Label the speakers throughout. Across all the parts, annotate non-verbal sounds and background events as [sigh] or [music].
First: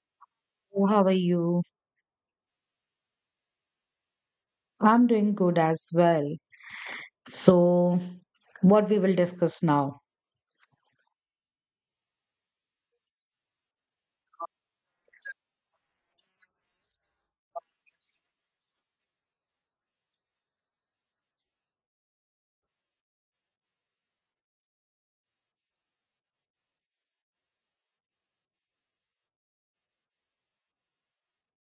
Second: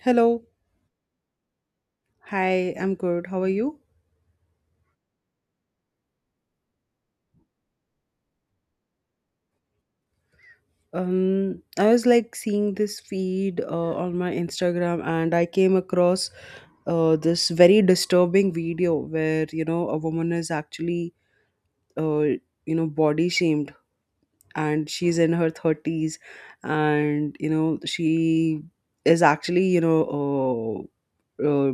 Speaker 1: Hello.
Speaker 2: Oh, how are you?
Speaker 1: Hi, I'm good. How are you?
Speaker 2: I'm doing good as well. So, what we will discuss now?
Speaker 1: I was like seeing this feed on my Instagram, and I came across this very disturbing video where, you know, a woman is uh, body shamed, and she's in her 30s and, you know, she is uh, uh,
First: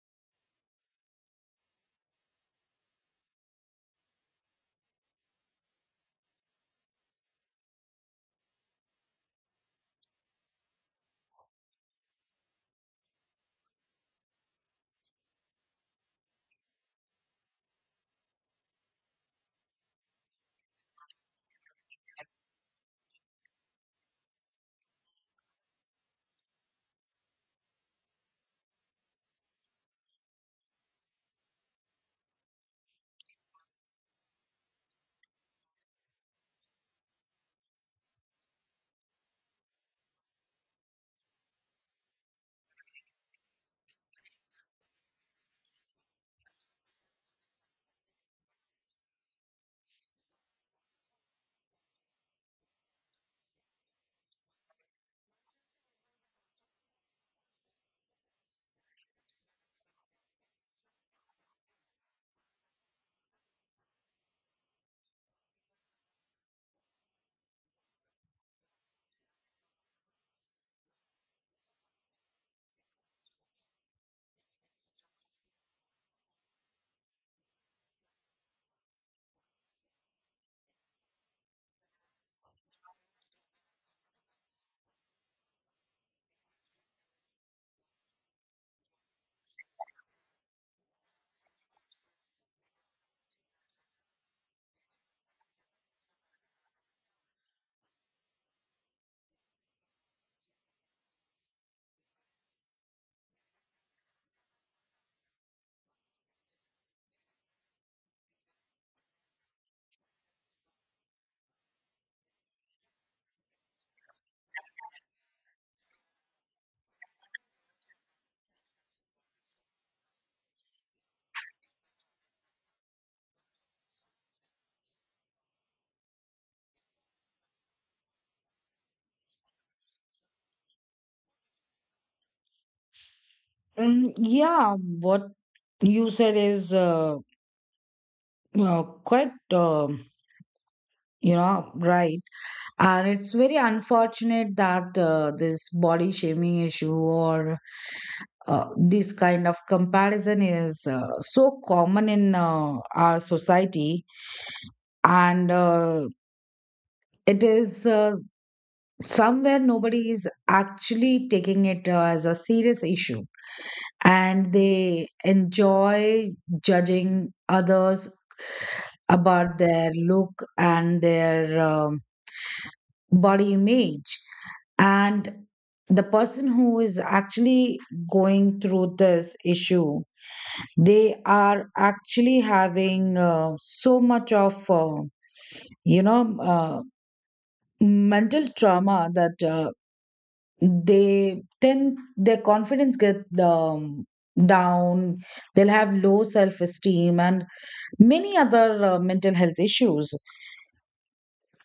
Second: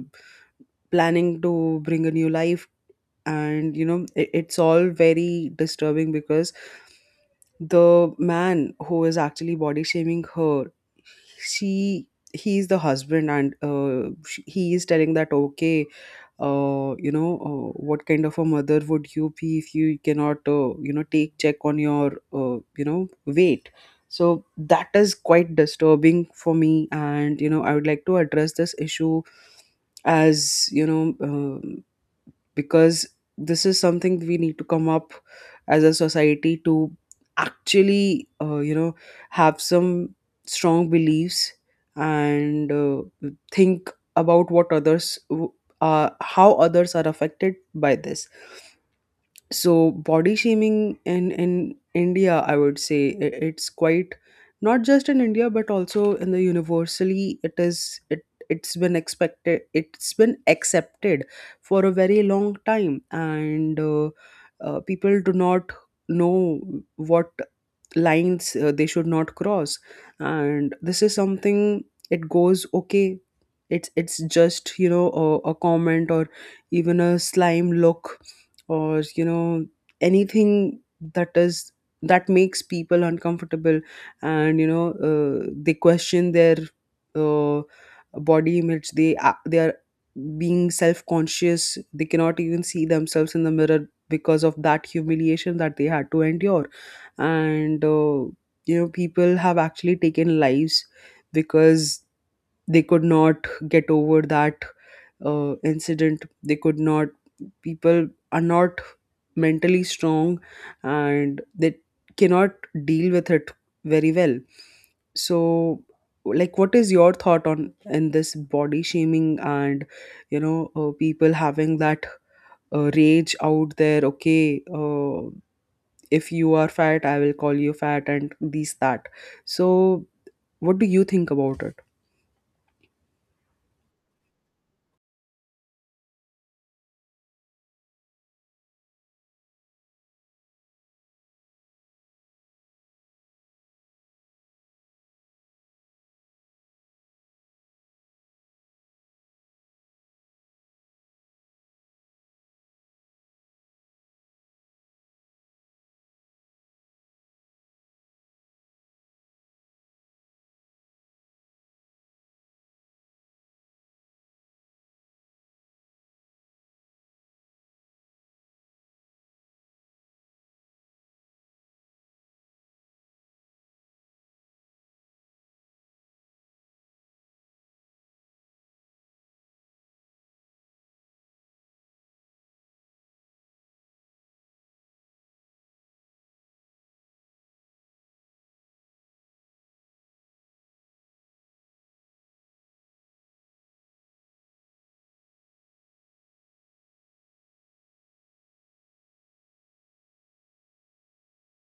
Speaker 1: planning to bring a new life. And, you know, it's all very disturbing because the man who is actually body shaming her, she he is the husband, and sh he is telling that, okay, what kind of a mother would you be if you cannot, take check on your, weight? So that is quite disturbing for me, and you know I would like to address this issue, as you know, um, because this is something we need to come up as a society to actually have some strong beliefs and think about what how others are affected by this. So body shaming in India, I would say it's quite, not just in India but also in the universally, it's been expected, it's been accepted for a very long time. And people do not know what lines they should not cross. And this is something, it goes okay, it's just, you know, a comment or even a slime look or, you know, anything that is, that makes people uncomfortable. And you know they question their uh, body image, they are being self conscious, they cannot even see themselves in the mirror because of that humiliation that they had to endure. And you know, people have actually taken lives because they could not get over that incident, they could not, people are not mentally strong, and they cannot deal with it very well. So like, what is your thought on in this body shaming? And you know people having that rage out there, okay, if you are fat I will call you fat, and these that. So what do you think about it?
Speaker 2: Yeah, what you said is quite, you know, right. And it's very unfortunate that this body shaming issue or this kind of comparison is so common in our society. And it is somewhere nobody is actually taking it as a serious issue, and they enjoy judging others about their look and their body image. And the person who is actually going through this issue, they are actually having so much of, you know, uh, mental trauma that they tend their confidence get down, they'll have low self-esteem and many other mental health issues,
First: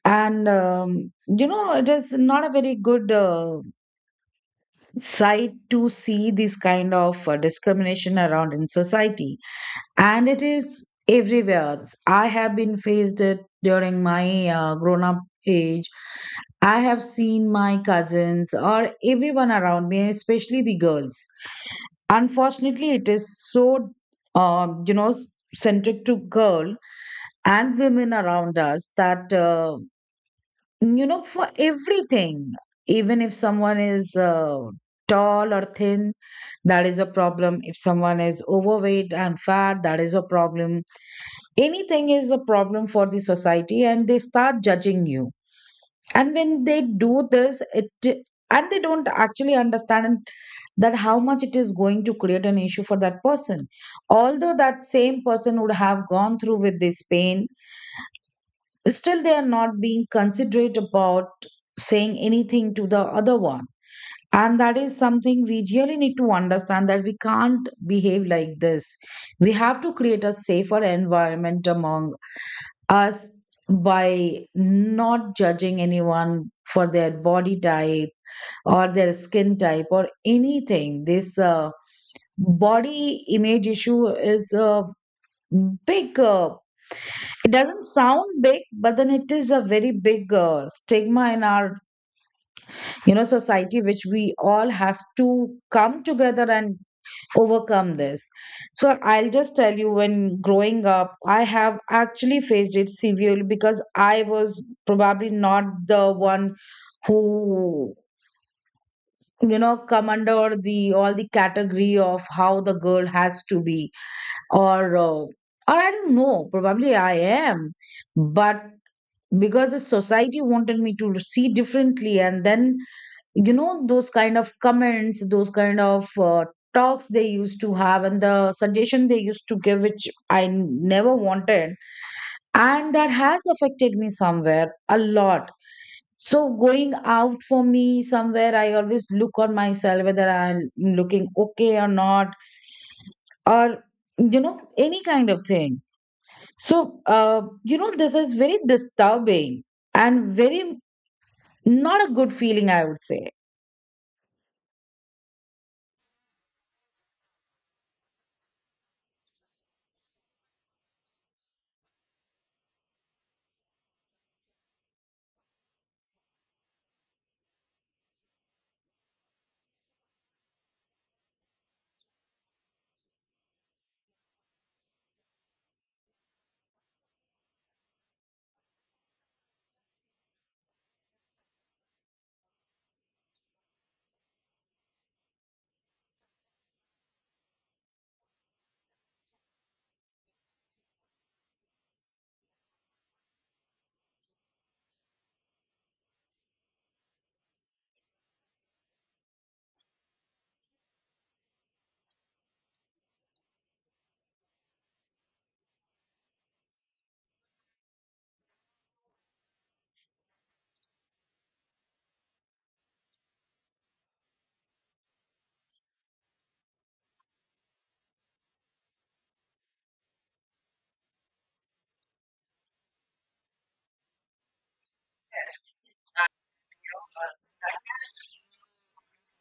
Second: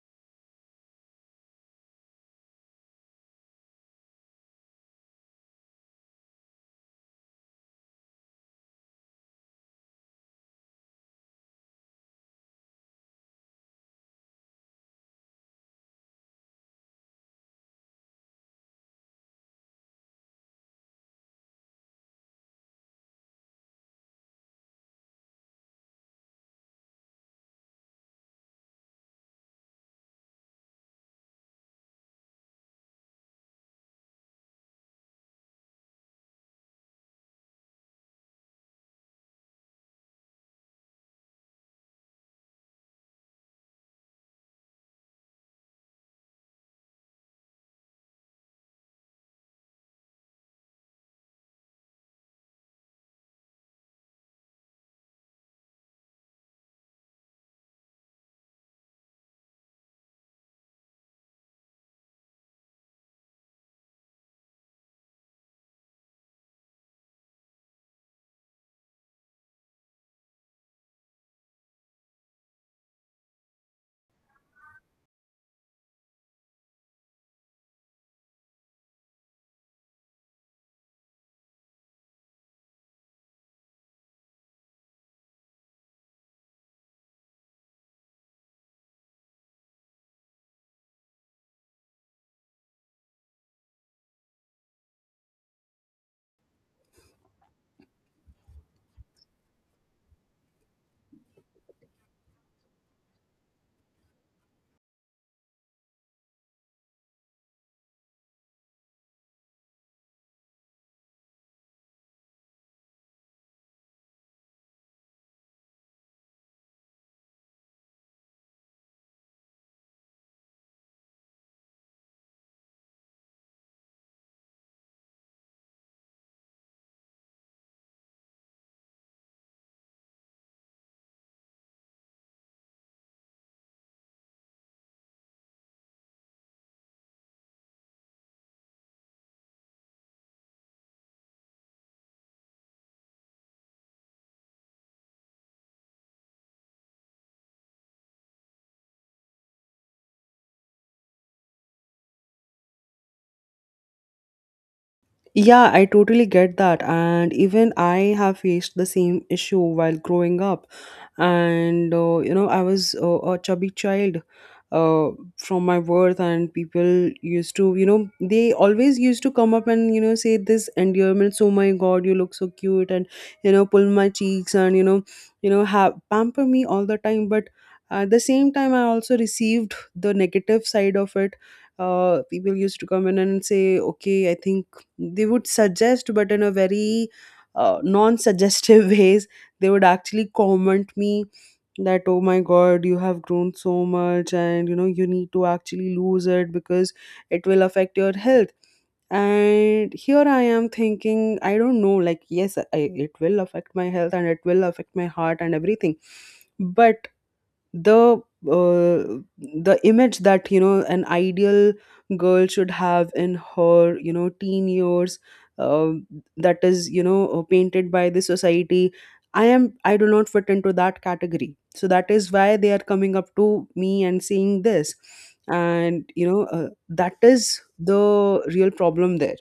Speaker 2: and you know, it is not a very good sight to see this kind of discrimination around in society, and it is everywhere. I have been faced it during my grown-up age. I have seen my cousins or everyone around me, especially the girls. Unfortunately, it is so, you know, centric to girl and women around us that, you know, for everything, even if someone is tall or thin, that is a problem. If someone is overweight and fat, that is a problem. Anything is a problem for the society, and they start judging you. And when they do this, it, and they don't actually understand that how much it is going to create an issue for that person, although that same person would have gone through with this pain, still they are not being considerate about saying anything to the other one. And that is something we really need to understand, that we can't behave like this. We have to create a safer environment among us by not judging anyone for their body type or their skin type or anything. This body image issue is a big, it doesn't sound big, but then it is a very big stigma in our, you know, society, which we all has to come together and overcome this. So I'll just tell you, when growing up, I have actually faced it severely because I was probably not the one who, you know, come under the all the category of how the girl has to be, or I don't know, probably I am, but because the society wanted me to see differently. And then, you know, those kind of comments, those kind of talks they used to have, and the suggestion they used to give, which I never wanted, and that has affected me somewhere a lot. So going out for me, somewhere I always look on myself, whether I'm looking okay or not, or you know, any kind of thing. So you know, this is very disturbing and very, not a good feeling, I would say.
Speaker 1: Yeah, I totally get that. And even I have faced the same issue while growing up. And, you know, I was a chubby child uh, from my birth, and people used to, you know, they always used to come up and, you know, say this endearments, oh my God, you look so cute, and, you know, pull my cheeks and, you know, have pamper me all the time. But at the same time, I also received the negative side of it. Uh, people used to come in and say, okay, I think they would suggest, but in a very non-suggestive [laughs] ways, they would actually comment me that, oh my God, you have grown so much, and you know you need to actually lose it because it will affect your health. And here I am thinking, I don't know, like, yes, I, it will affect my health, and it will affect my heart and everything. But the uh, the image that, you know, an ideal girl should have in her, you know, teen years, uh, that is, you know, painted by the society, I do not fit into that category, so that is why they are coming up to me and saying this. And you know that is the real problem there,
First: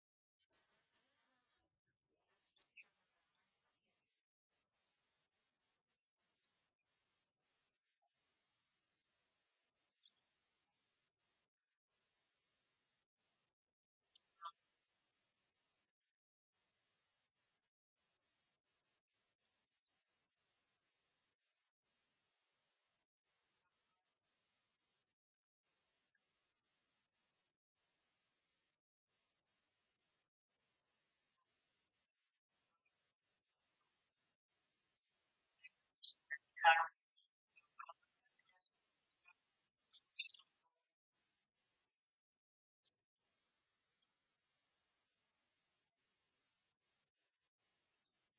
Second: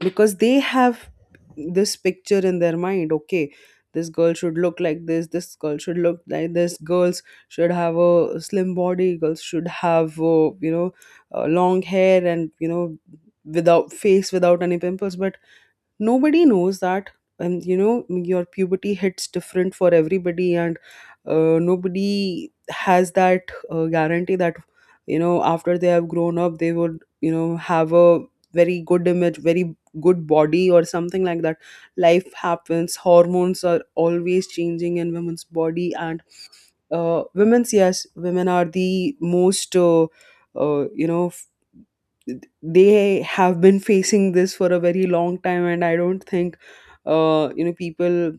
Speaker 1: because they have this picture in their mind, okay, this girl should look like this girl should look like this, girls should have a slim body, girls should have, long hair, and you know, without face, without any pimples. But nobody knows that, and you know your puberty hits different for everybody. And nobody has that guarantee that, you know, after they have grown up, they would, you know, have a very good image, very good body, or something like that. Life happens, hormones are always changing in women's body. And women are the most, uh, you know f- they have been facing this for a very long time, and I don't think you know people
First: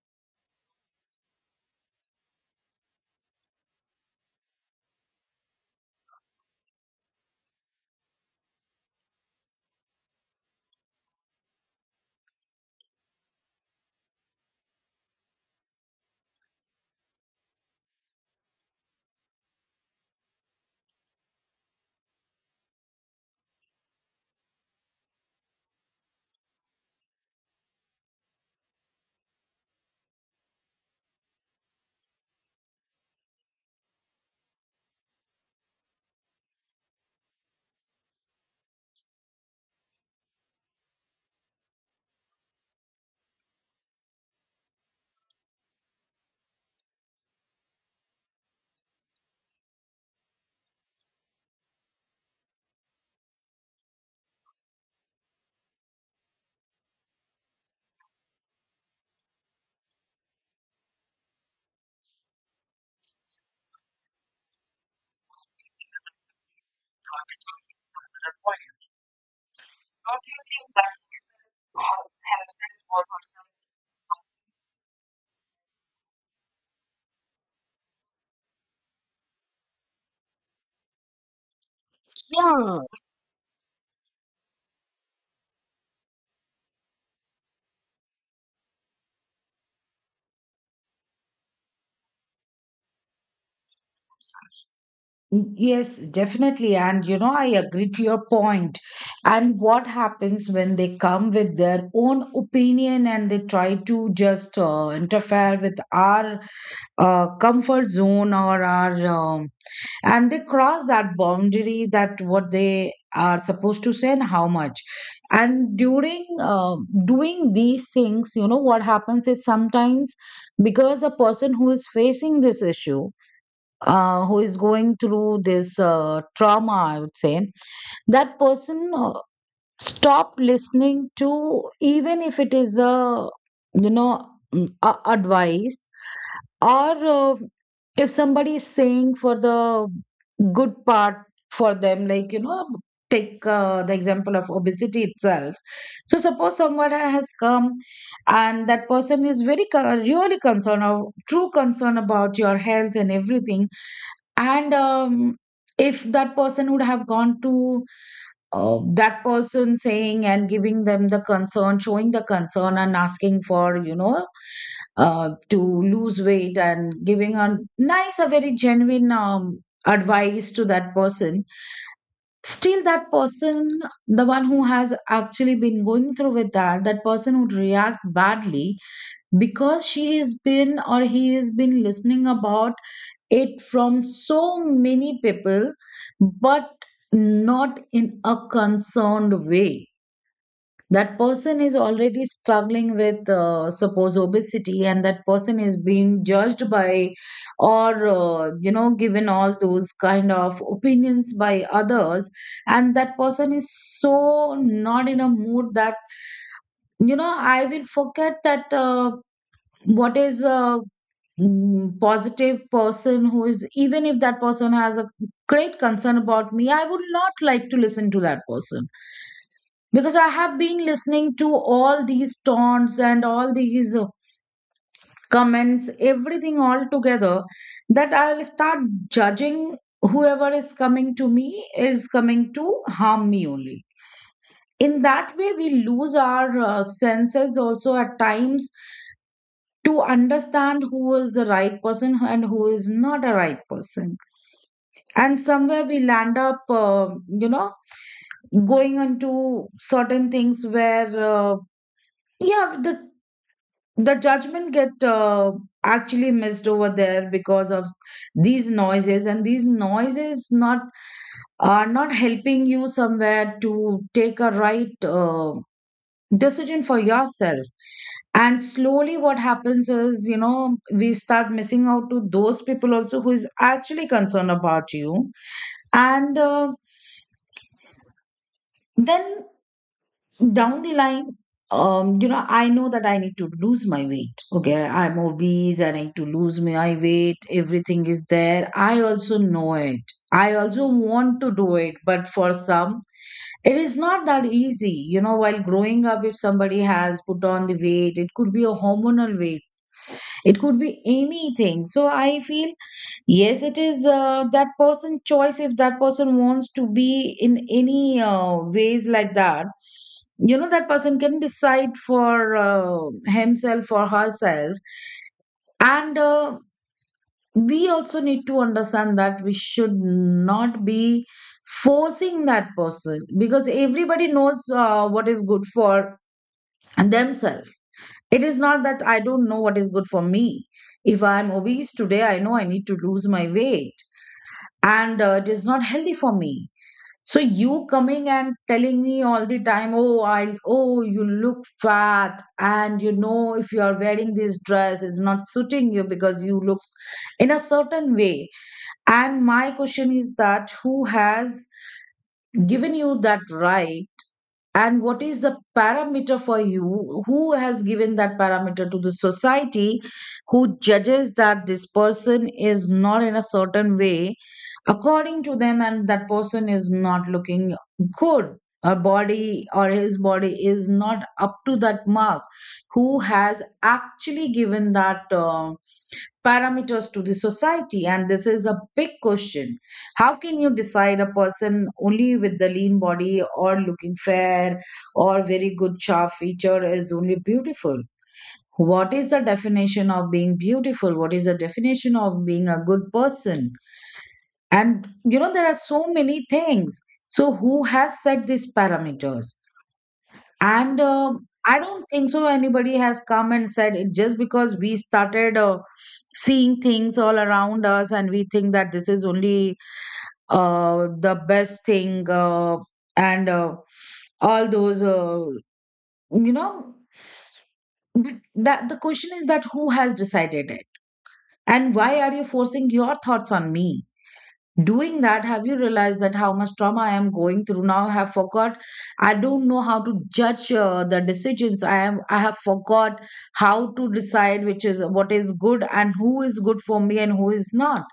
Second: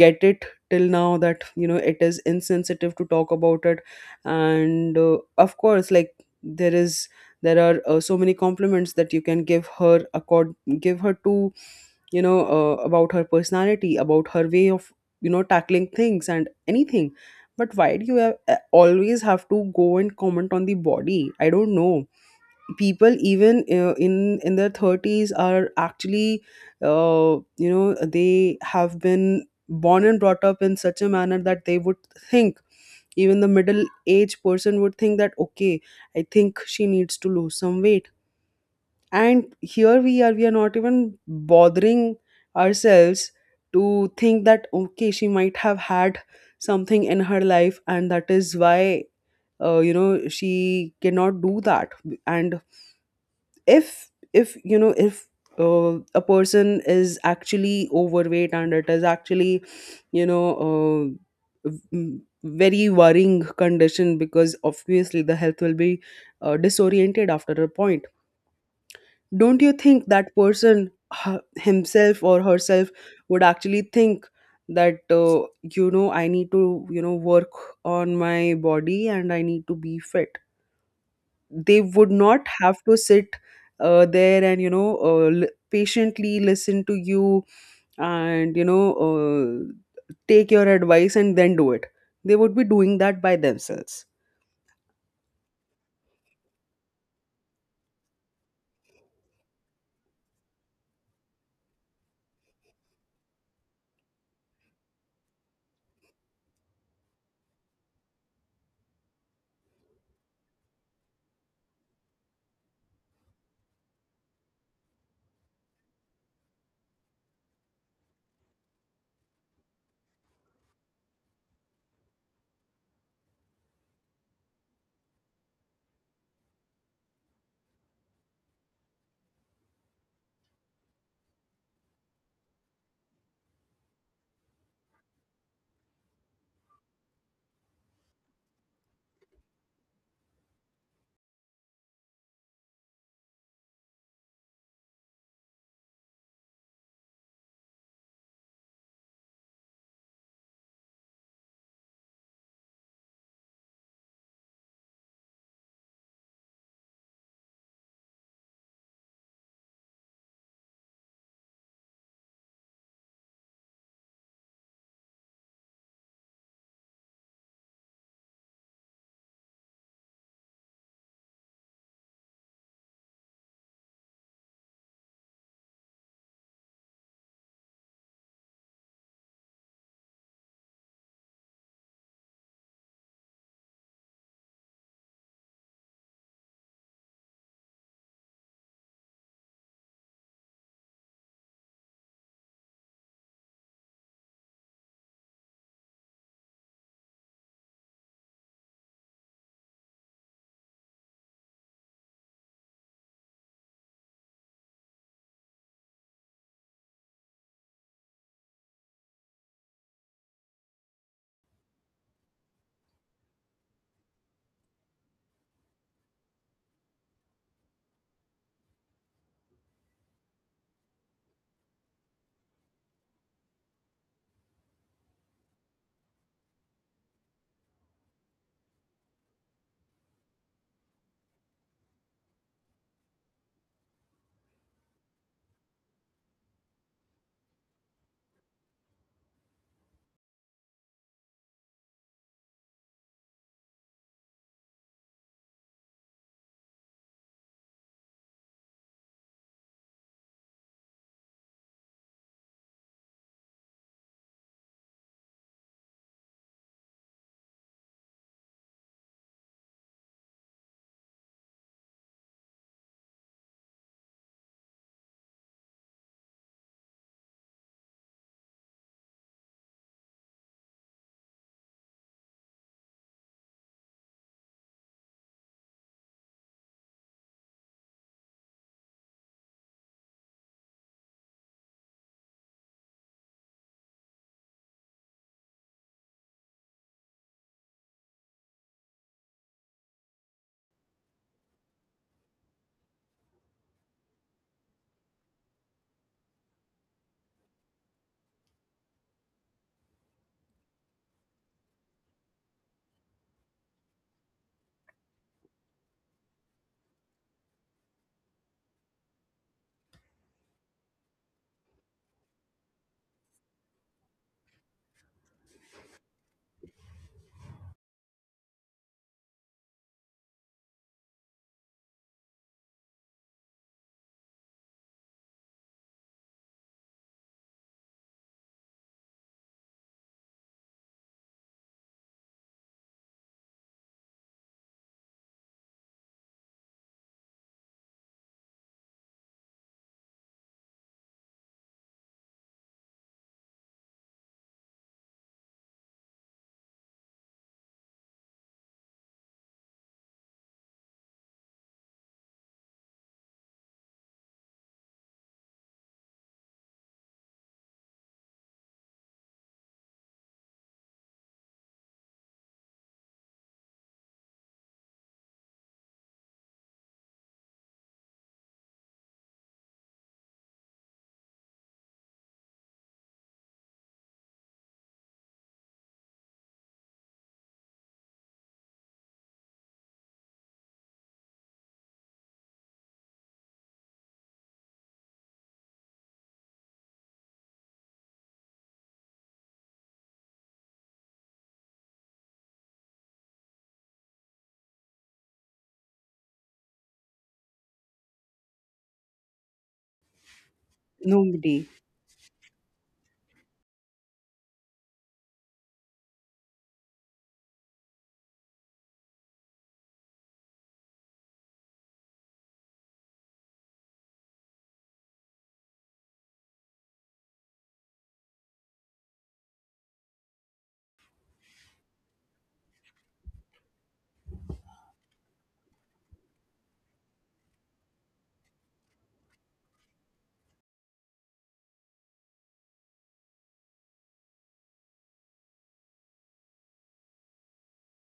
Speaker 1: get it till now that, you know, it is insensitive to talk about it. And of course, like, there is there are, so many compliments that you can give her to, you know, about her personality, about her way of, you know, tackling things and anything. But why do you have, always have to go and comment on the body? I don't know. People even in their thirties are actually, you know, they have been born and brought up in such a manner that they would think, even the middle aged person would think that, okay, I think she needs to lose some weight. And here we are, we are not even bothering ourselves to think that, okay, she might have had something in her life, and that is why you know, she cannot do that. And if you know, if a person is actually overweight, and it is actually, you know, very worrying condition, because obviously the health will be disoriented after a point, don't you think that person, himself or herself, would actually think that, you know, I need to, you know, work on my body, and I need to be fit? They would not have
Speaker 2: Yeah.
Speaker 1: to sit there and you know, patiently listen to you, and you know, take your advice and then do it. They would be doing that by themselves.
Speaker 2: Yes, definitely. And you know, I agree to your point. And what happens when they come with their own opinion and they try to just interfere with our comfort zone or our and they cross that boundary, that what they are supposed to say and how much. And during doing these things, you know what happens is, sometimes, because a person who is facing this issue, who is going through this trauma, I would say, that person stop listening to, even if it is a, you know, advice, or if somebody is saying for the good part for them, like, you know, take the example of obesity itself. So suppose someone has come, and that person is very really concerned or true concern about your health and everything, and if that person would have gone to that person, saying and giving them the concern, showing the concern and asking for, you know, to lose weight, and giving a nice, a very genuine advice to that person. Still, that person, the one who has actually been going through with that, that person would react badly because she has been, or he has been, listening about it from so many people, but not in a concerned way. That person is already struggling with, suppose, obesity, and that person is being judged by, or, you know, given all those kind of opinions by others. And that person is so not in a mood that, you know, I will forget that what is uh, positive person, who is, even if that person has a great concern about me, I would not like to listen to that person because I have been listening to all these taunts and all these comments, everything all together, that I'll start judging whoever is coming to me is coming to harm me only. In that way, we lose our senses also at times, to understand who is the right person and who is not a right person. And somewhere we land up you know, going into certain things where yeah, the judgment get actually missed over there because of these noises, and these noises not, are not helping you somewhere to take a right decision for yourself. And slowly what happens is, you know, we start missing out to those people also who is actually concerned about you. And then, down the line, you know, I know that I need to lose my weight. Okay, I'm obese and I need to lose my weight, everything is there, I also know it, I also want to do it, but for some it is not that easy. You know, while growing up, if somebody has put on the weight, it could be a hormonal weight, it could be anything. So I feel, yes, it is that person's choice if that person wants to be in any ways like that. You know, that person can decide for himself or herself. And we also need to understand that we should not be forcing that person, because everybody knows what is good for themselves. It is not that I don't know what is good for me. If I'm obese today, I know I need to lose my weight, and it is not healthy for me. So you coming and telling me all the time, oh, I oh you look fat, and you know, if you are wearing this dress, it's not suiting you because you looks in a certain way. And my question is that, who has given you that right? And what is the parameter for you? Who has given that parameter to the society, who judges that this person is not in a certain way according to them, and that person is not looking good, her body or his body is not up to that mark? Who has actually given that parameters to the society? And this is a big question. How can you decide a person only with the lean body or looking fair or very good sharp feature is only beautiful? What is the definition of being beautiful? What is the definition of being a good person? And you know, there are so many things. So who has set these parameters? And
Speaker 1: Nobody.
Speaker 2: I don't think so anybody has come and said it, just because we started seeing things all around us, and we think that this is only the best thing, and all those, you know, but that, the question is that, who has decided it? And why are you forcing your thoughts on me? Doing that, have you realized that how much trauma I am going through? Now I have forgot, I don't know how to judge the decisions. I have forgot how to decide which is what is good and who is good for me and who is not.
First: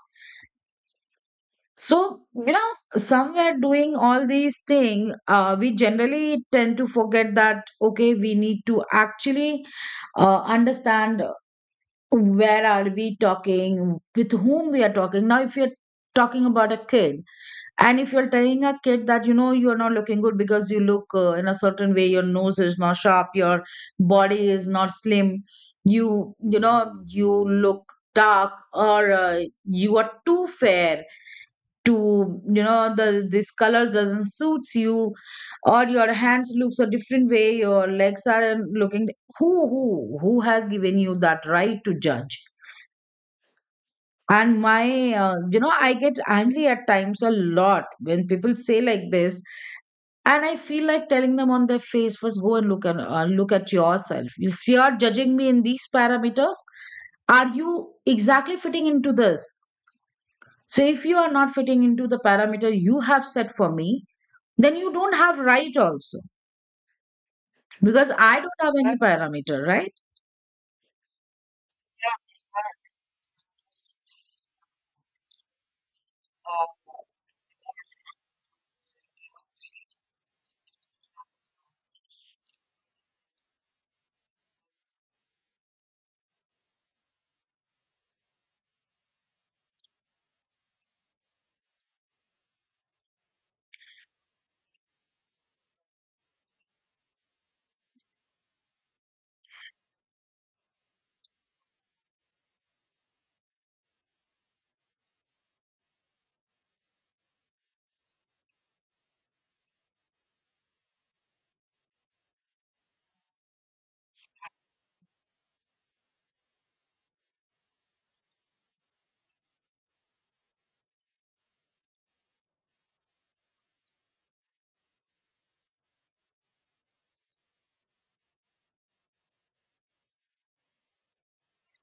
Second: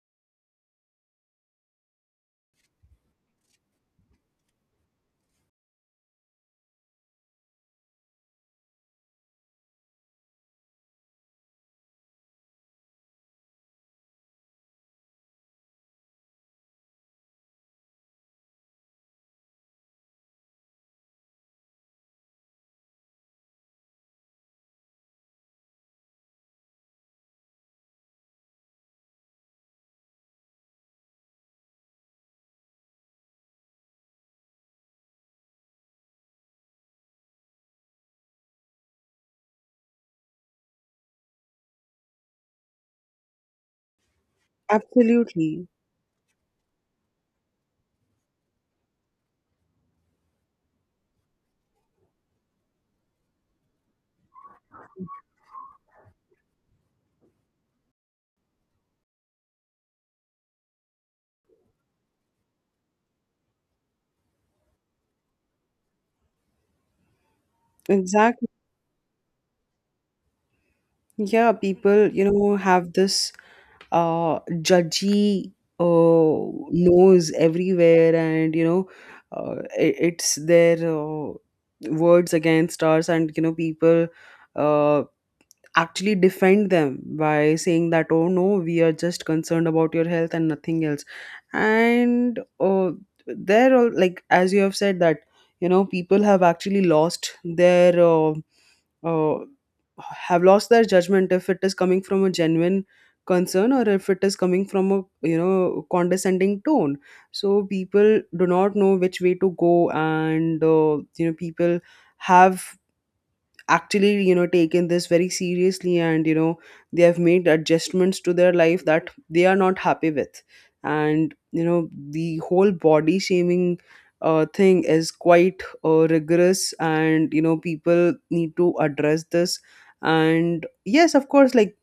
Speaker 2: So, you know somewhere doing all these things, we generally tend to forget that okay, we need to actually understand where are we talking, with whom we are talking. Now if you're talking about a kid, and if you're telling a kid that, you're not looking good because you look in a certain way, your nose is not sharp, your body is not slim, you look dark, or you are too fair, to you know the this colors doesn't suits you, or your hands looks a different way, your legs are looking. Who has given you that right to judge? And my
Speaker 1: Absolutely.
Speaker 2: I get angry at times a lot when people say like this. And I feel like telling them on their face, first go and look at yourself. If you are judging me in these parameters, are you exactly fitting into this? So if you are not fitting into the parameter you have set for me, then you don't have right also, because I
Speaker 1: Exactly.
Speaker 2: don't have any parameter, right?
Speaker 1: Yeah, people, you know, have this uh, judgy nose everywhere, and you know, it's their words against us, and you know, people uh, actually defend them by saying that, oh no, we are just concerned about your health and nothing else. And they're all like, as you have said, that, you know, people have actually lost their. Uh, have lost their judgment, if it is coming from a genuine concern or if it is coming from a, you know, condescending tone. So people do not know which way to go. And you know, people have actually, you know, taken this very seriously, and you know they have made adjustments to their life that they are not happy with. And you know, the whole body shaming thing is quite rigorous, and you know people need to address this. And yes, of course, like,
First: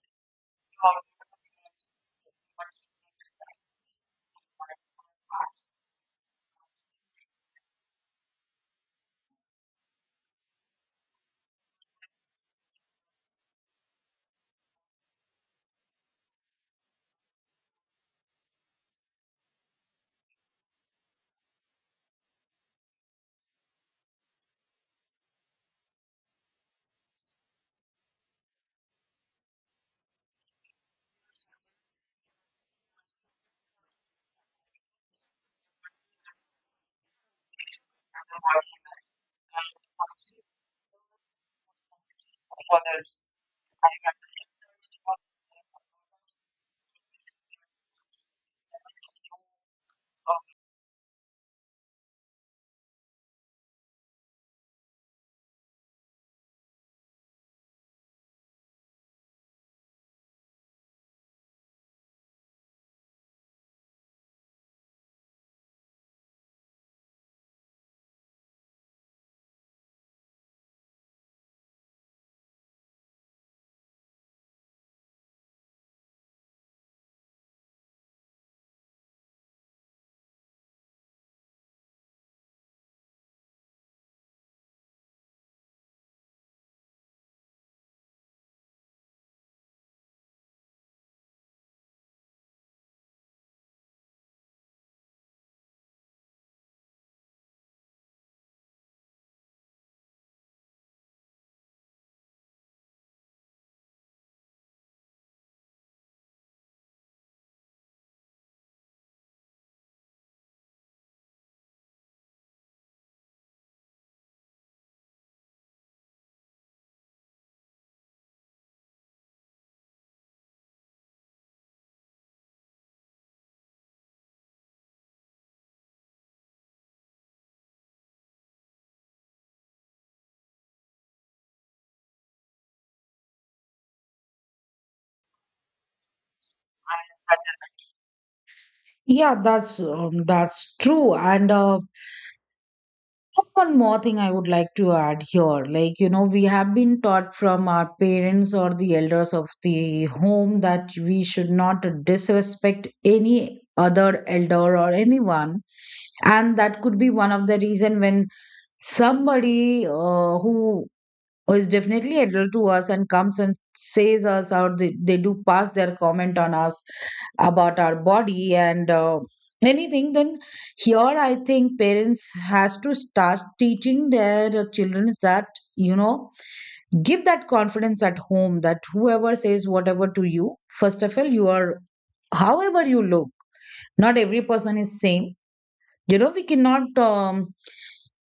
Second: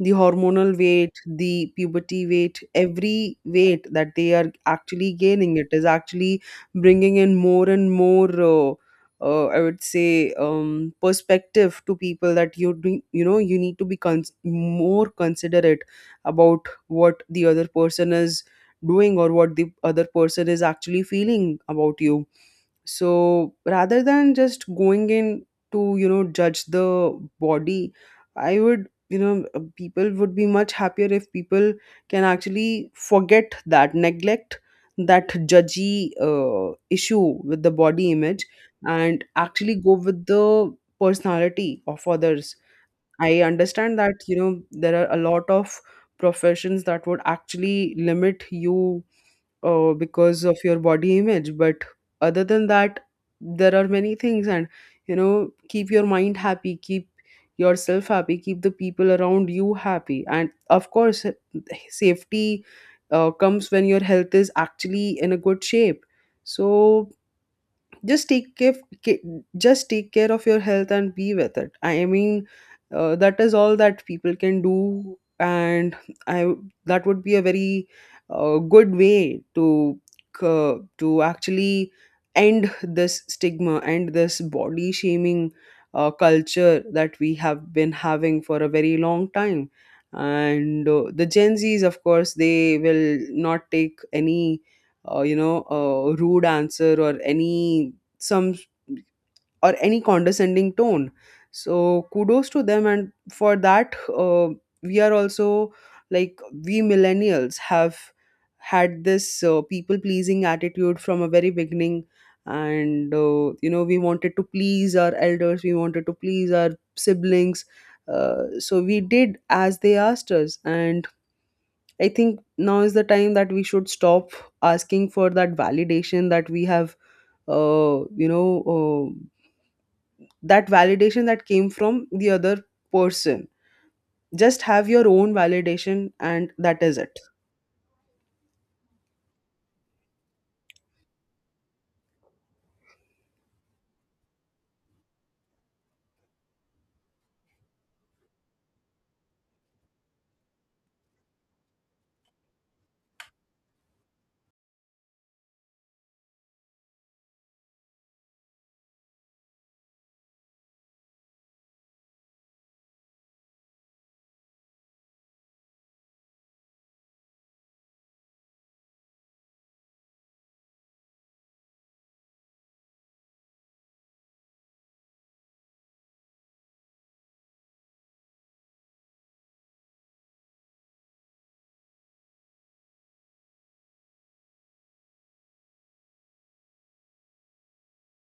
Speaker 1: the hormonal weight, the puberty weight, every weight that they are actually gaining, it is actually bringing in more and more, I would say, perspective to people, that you do, you know, you need to be more considerate about what the other person is doing, or what the other person is actually feeling about you. So rather than just going in to, you know, judge the body, I would, you know, people would be much happier if people can actually forget that, neglect that judgy issue with the body image, and actually go with the personality of others. I understand that, you know, there are a lot of professions that would actually limit you because of your body image, but other than that, there are many things. And you know, keep your mind happy, keep yourself happy, keep the people around you happy, and of course, safety comes when your health is actually in a good shape. So just take care ca- just take care of your health and be with it. That is all that people can do, and I that would be a very good way to to actually end this stigma and this body shaming culture that we have been having for a very long time. And the Gen Z's, of course, they will not take any rude answer or any some or any condescending tone. So kudos to them, and for that we are also, like we millennials have had this people pleasing attitude from a very beginning. And we wanted to please our elders, we wanted to please our siblings. So we did as they asked us. And I think now is the time that we should stop asking for that validation that we have, uh, you know uh, that validation that came from the other person. Just have your own validation and that is it.
Speaker 2: Yeah, that's true. And One more thing I would like to add here, like, you know, we have been taught from our parents or the elders of the home that we should not disrespect any other elder or anyone. And that could be one of the reason when somebody who is definitely adult to us and comes and says us, or they do pass their comment on us about our body and anything. Then here I think parents has to start teaching their children that, you know, give that confidence at home that whoever says whatever to you, first of all, you are however you look. Not every person is same. You know, we cannot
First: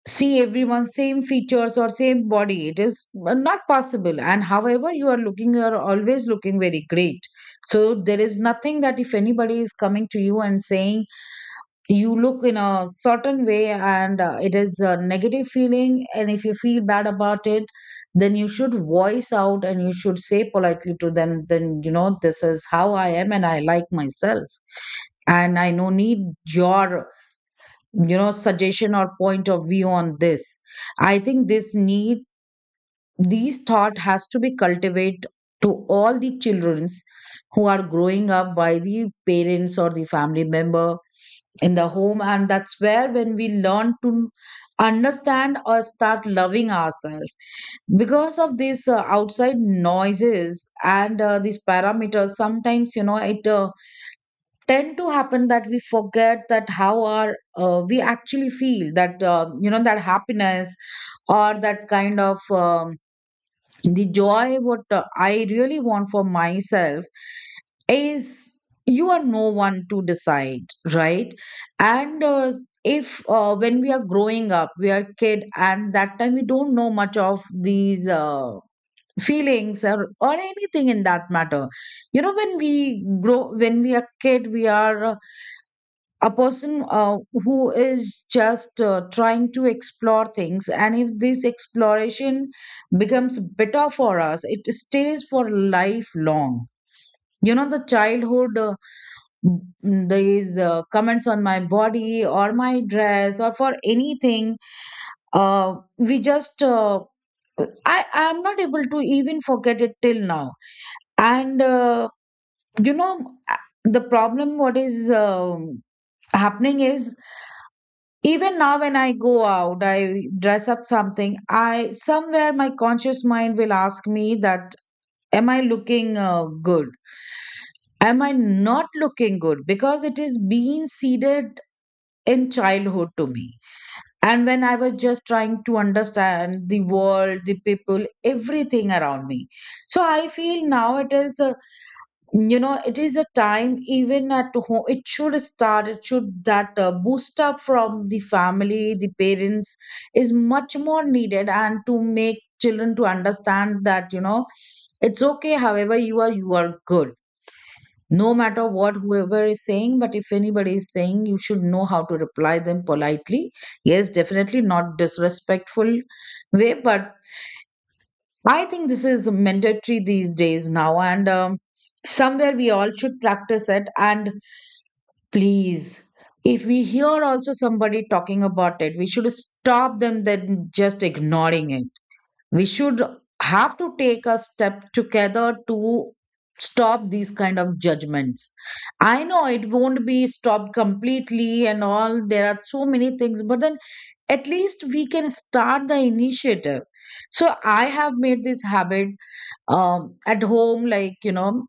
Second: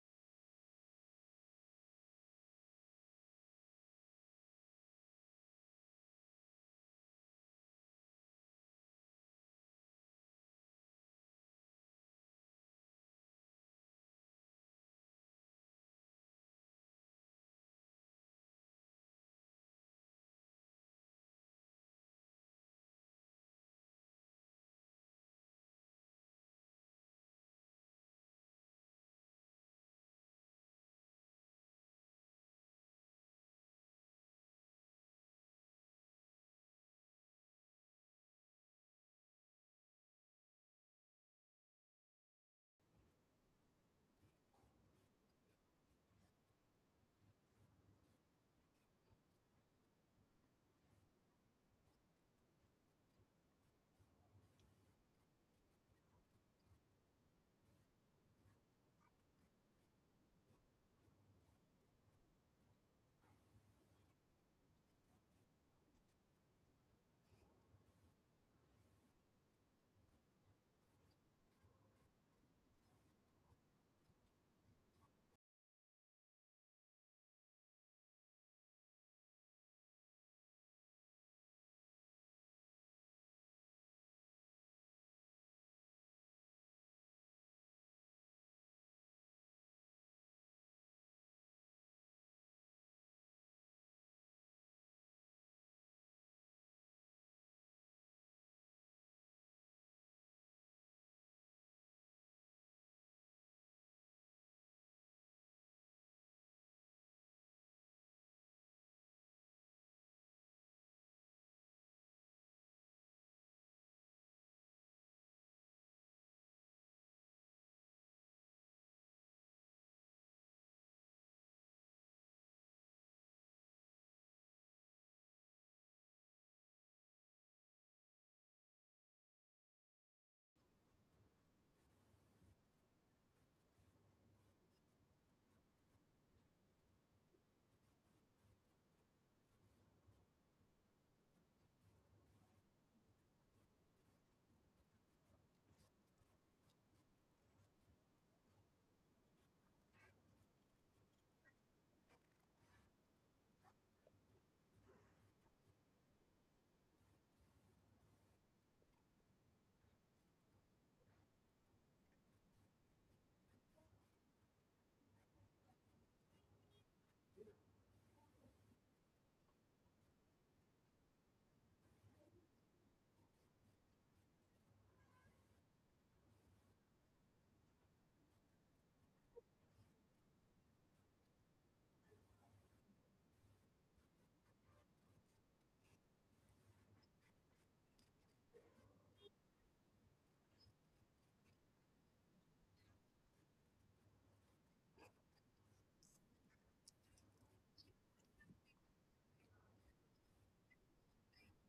Speaker 2: see everyone same features or same body. It is not possible, and however you are looking, you are always looking very great. So there is nothing that if anybody is coming to you and saying you look in a certain way, and it is a negative feeling and if you feel bad about it, then you should voice out and you should say politely to them then, you know, this is how I am and I like myself, and I no need your, you know, suggestion or point of view on this. I think this need, these thought has to be cultivated to all the childrens who are growing up, by the parents or the family member in the home. And that's where when we learn to understand or start loving ourselves. Because of these outside noises and these parameters, sometimes, you know, it tend to happen that we forget that how our we actually feel that, you know, that happiness or that kind of the joy what I really want for myself is, you are no one to decide, right? And uh, if uh, when we are growing up, we are kid, and that time we don't know much of these feelings, or anything in that matter. You know, when we grow, when we are kid, we are a person who is just trying to explore things. And if this exploration becomes better for us, it stays for lifelong. You know, the childhood these comments on my body or my dress or for anything, we just i I'm not able to even forget it till now. And you know a- The problem what is happening is, even now when I go out, I dress up something, I somewhere my conscious mind will ask me that, am I looking good? Am I not looking good? Because it is being seeded in childhood to me. And when I was just trying to understand the world, the people, everything around me. So I feel now it is. You know, it is a time even at home it should start, it should that boost up from the family, the parents, is much more needed. And to make children to understand that, you know, it's okay, however you are, you are good, no matter what whoever is saying. But if anybody is saying, you should know how to reply them politely. Yes, definitely not disrespectful way, but I think this is mandatory these days now. And somewhere we all should practice it. And please, if we hear also somebody talking about it, we should stop them than just ignoring it. We should have to take a step together to stop these kind of judgments. I know it won't be stopped completely and all, there are so many things, but then at least we can start the initiative. So I have made this habit at home, like, you know,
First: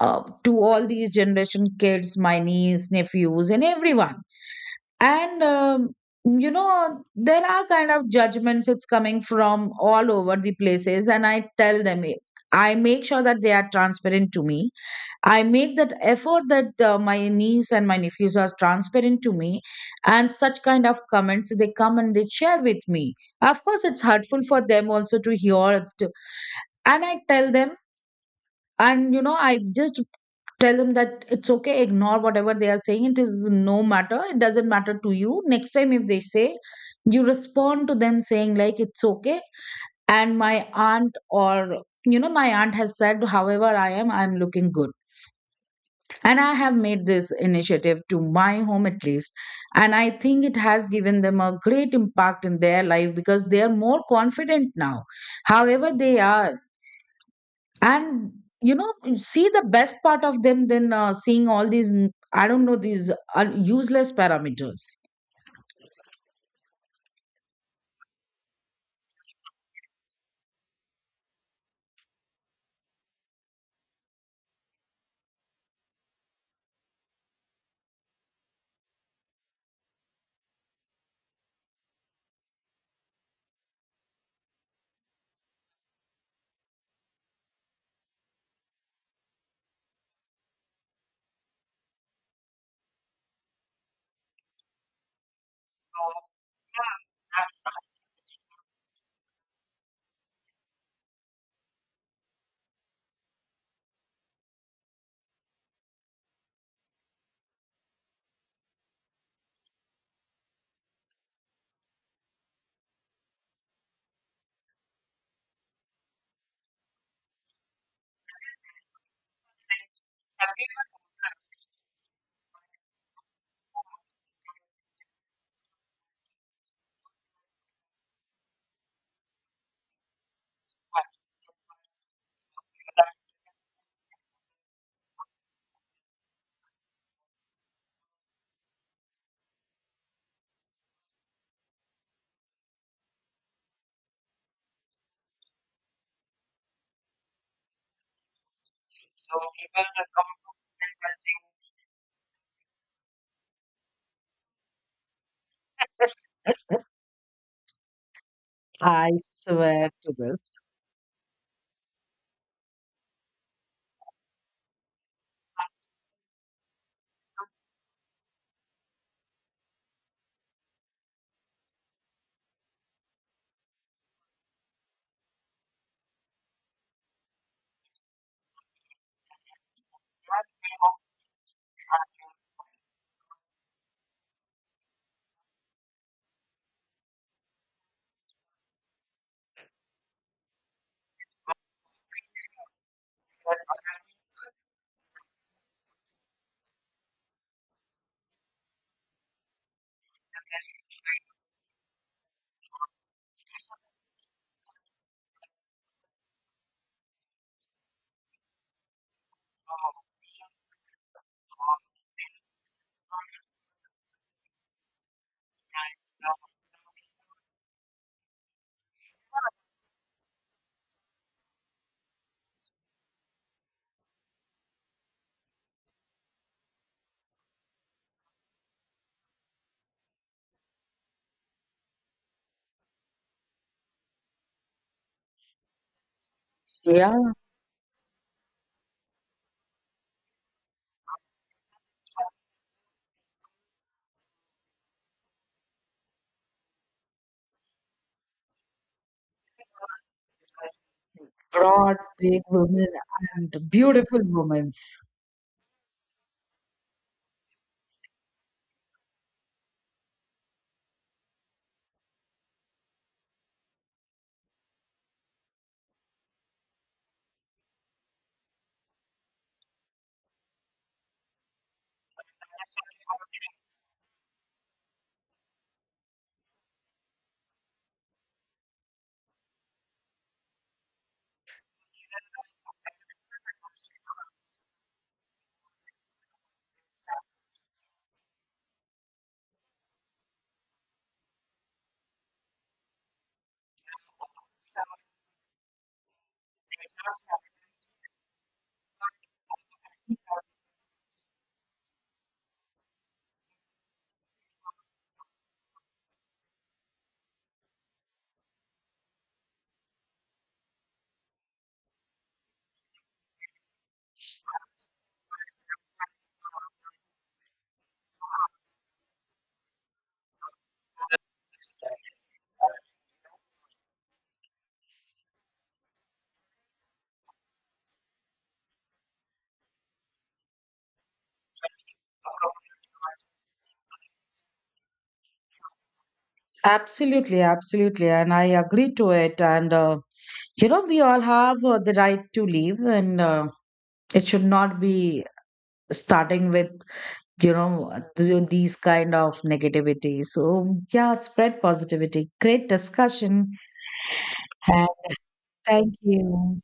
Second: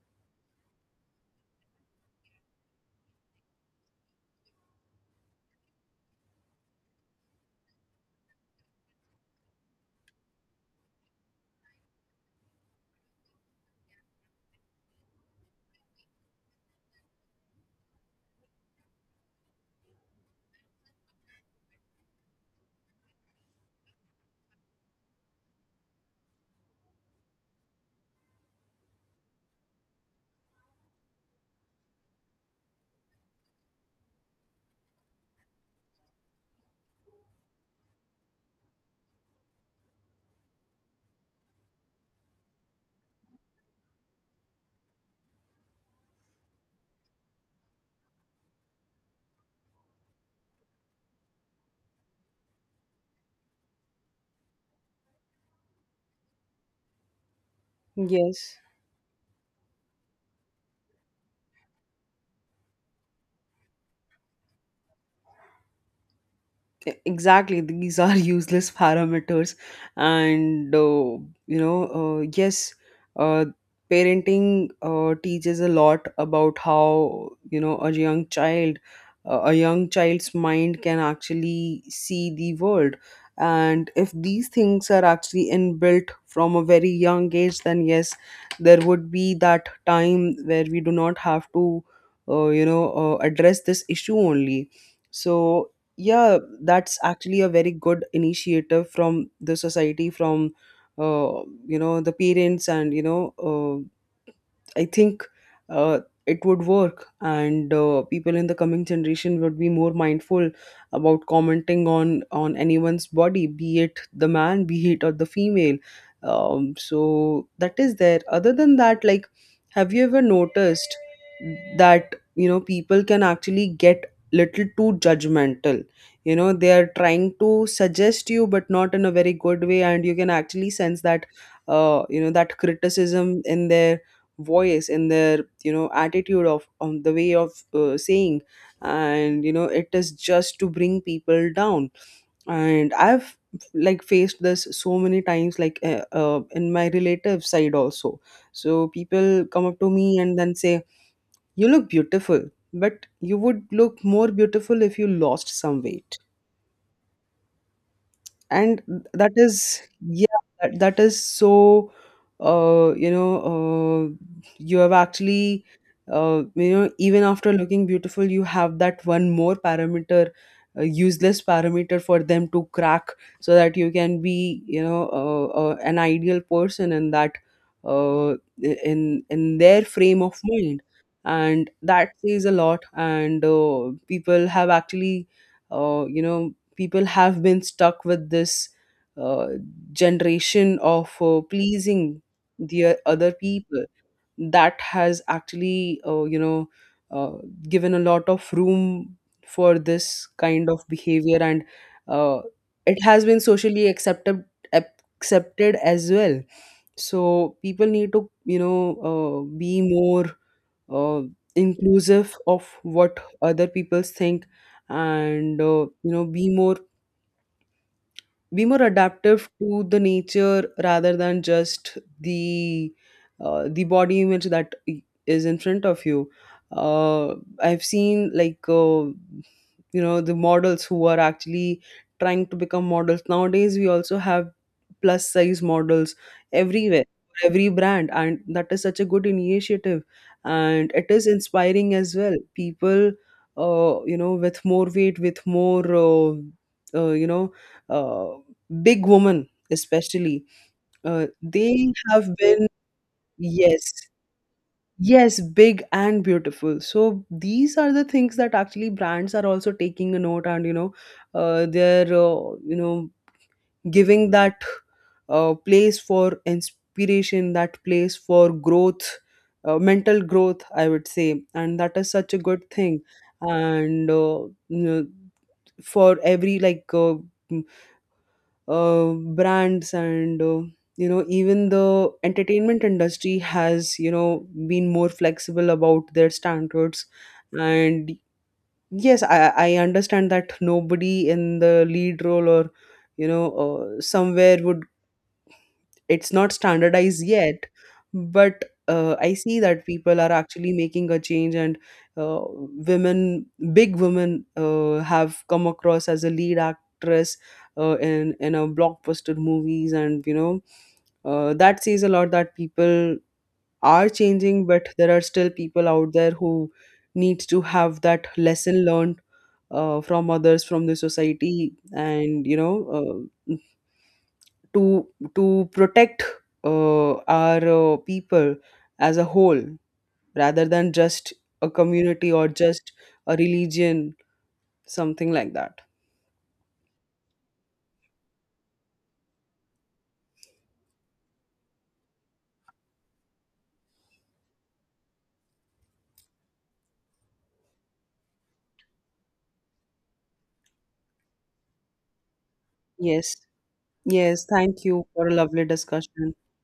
Speaker 2: to all these generation kids, my niece, nephews, and everyone. And, you know, there are kind of judgments it's coming from all over the places. And I tell them, eh, I make sure that they are transparent to me. I make that effort that my niece and my nephews are transparent to me. And such kind of comments, they come and they share with me. Of course, it's hurtful for them also to hear it. And I tell them, and you know, I just tell them that it's okay, ignore whatever they are saying, it is no matter, it doesn't matter to you. Next time if they say, you respond to them saying like, it's okay, and my aunt, or you know, my aunt has said, however I am, I'm looking good. And I have made this initiative to my home at least, and I think it has given them a great impact in their life, because they are more confident now, however they are. And
Speaker 1: Yes.
Speaker 2: you know, you see the best part of them than seeing all these I don't know, these useless parameters.
Speaker 1: Exactly, these are [laughs] useless parameters. And yes, uh, parenting teaches a lot about how, you know, a young child a young child's mind can actually see the world. And if these things are actually inbuilt from a very young age, then yes, there would be that time where we do not have to address this issue only. So yeah, that's actually a very good initiative from the society, from uh, you know, the parents, and you know, I think uh, it would work. And people in the coming generation would be more mindful about commenting on anyone's body, be it the man, be it or the female. So that is there. Other than that, like, have you ever noticed that, you know, people can actually get little too judgmental? You know, they are trying to suggest you, but not in a very good way, and you can actually sense that you know, that criticism in their voice, in their, you know, attitude of, on the way of saying. And you know, it is just to bring people down. And I've like faced this so many times, like in my relative side also. So people come up to me and then say, you look beautiful, but you would look more beautiful if you lost some weight. And
Speaker 2: I
Speaker 1: that is,
Speaker 2: swear to
Speaker 1: yeah,
Speaker 2: this.
Speaker 1: that is so you know, you have actually even after looking beautiful, you have that one more parameter, a useless parameter for them to crack, so that you can be, you know, an ideal person in that, uh, in their frame of mind. And that says a lot. And people have actually uh, you know people have been stuck with this, uh, generation of pleasing the other people. That has actually uh, given a lot of room for this kind of behavior. And uh, it has been socially accepted as well. So people need to, you know, be more uh, inclusive of what other people think. And you know, be more, be more adaptive to the nature rather than just the, the body image that is in front of you. uh, I've seen, like, you know, the models who are actually trying to become models. Nowadays we also have plus size models everywhere,
Speaker 2: Yeah,
Speaker 1: for every brand, and that is such a good initiative. And it is inspiring as well. People you know, with more weight, with more, uh, you know uh, big women especially, they
Speaker 2: broad,
Speaker 1: have
Speaker 2: big
Speaker 1: been.
Speaker 2: women and
Speaker 1: Yes.
Speaker 2: beautiful women.
Speaker 1: Yes, big and beautiful. So these are the things that actually brands are also taking a note. And you know, they're you know, giving that place for inspiration, that place for growth, mental growth I would say. And that is such a good thing. And you know, for every, like, brands, and you know, even the entertainment industry has, you know, been more flexible about their standards. And yes, I understand that nobody in the lead role or, you know, somewhere would, it's not standardized yet. But I see that people are actually making a change. And uh, women, big women have come across as a lead actress in a blockbuster movies. And you know, that says a lot, that people are changing. But there are still people out there who needs to have that lesson learned from others, from the society. And you know, uh, to to protect uh, our people as a whole, rather than just a community or just a religion, something like that.
Speaker 2: Absolutely, absolutely, and I agree to it. And You know, we all have the right to live, and it should not be starting with, you know, these kind of negativity. So yeah, spread positivity. Great
Speaker 1: Yes.
Speaker 2: discussion.
Speaker 1: Yes, thank you for a lovely
Speaker 2: Thank
Speaker 1: discussion.
Speaker 2: you.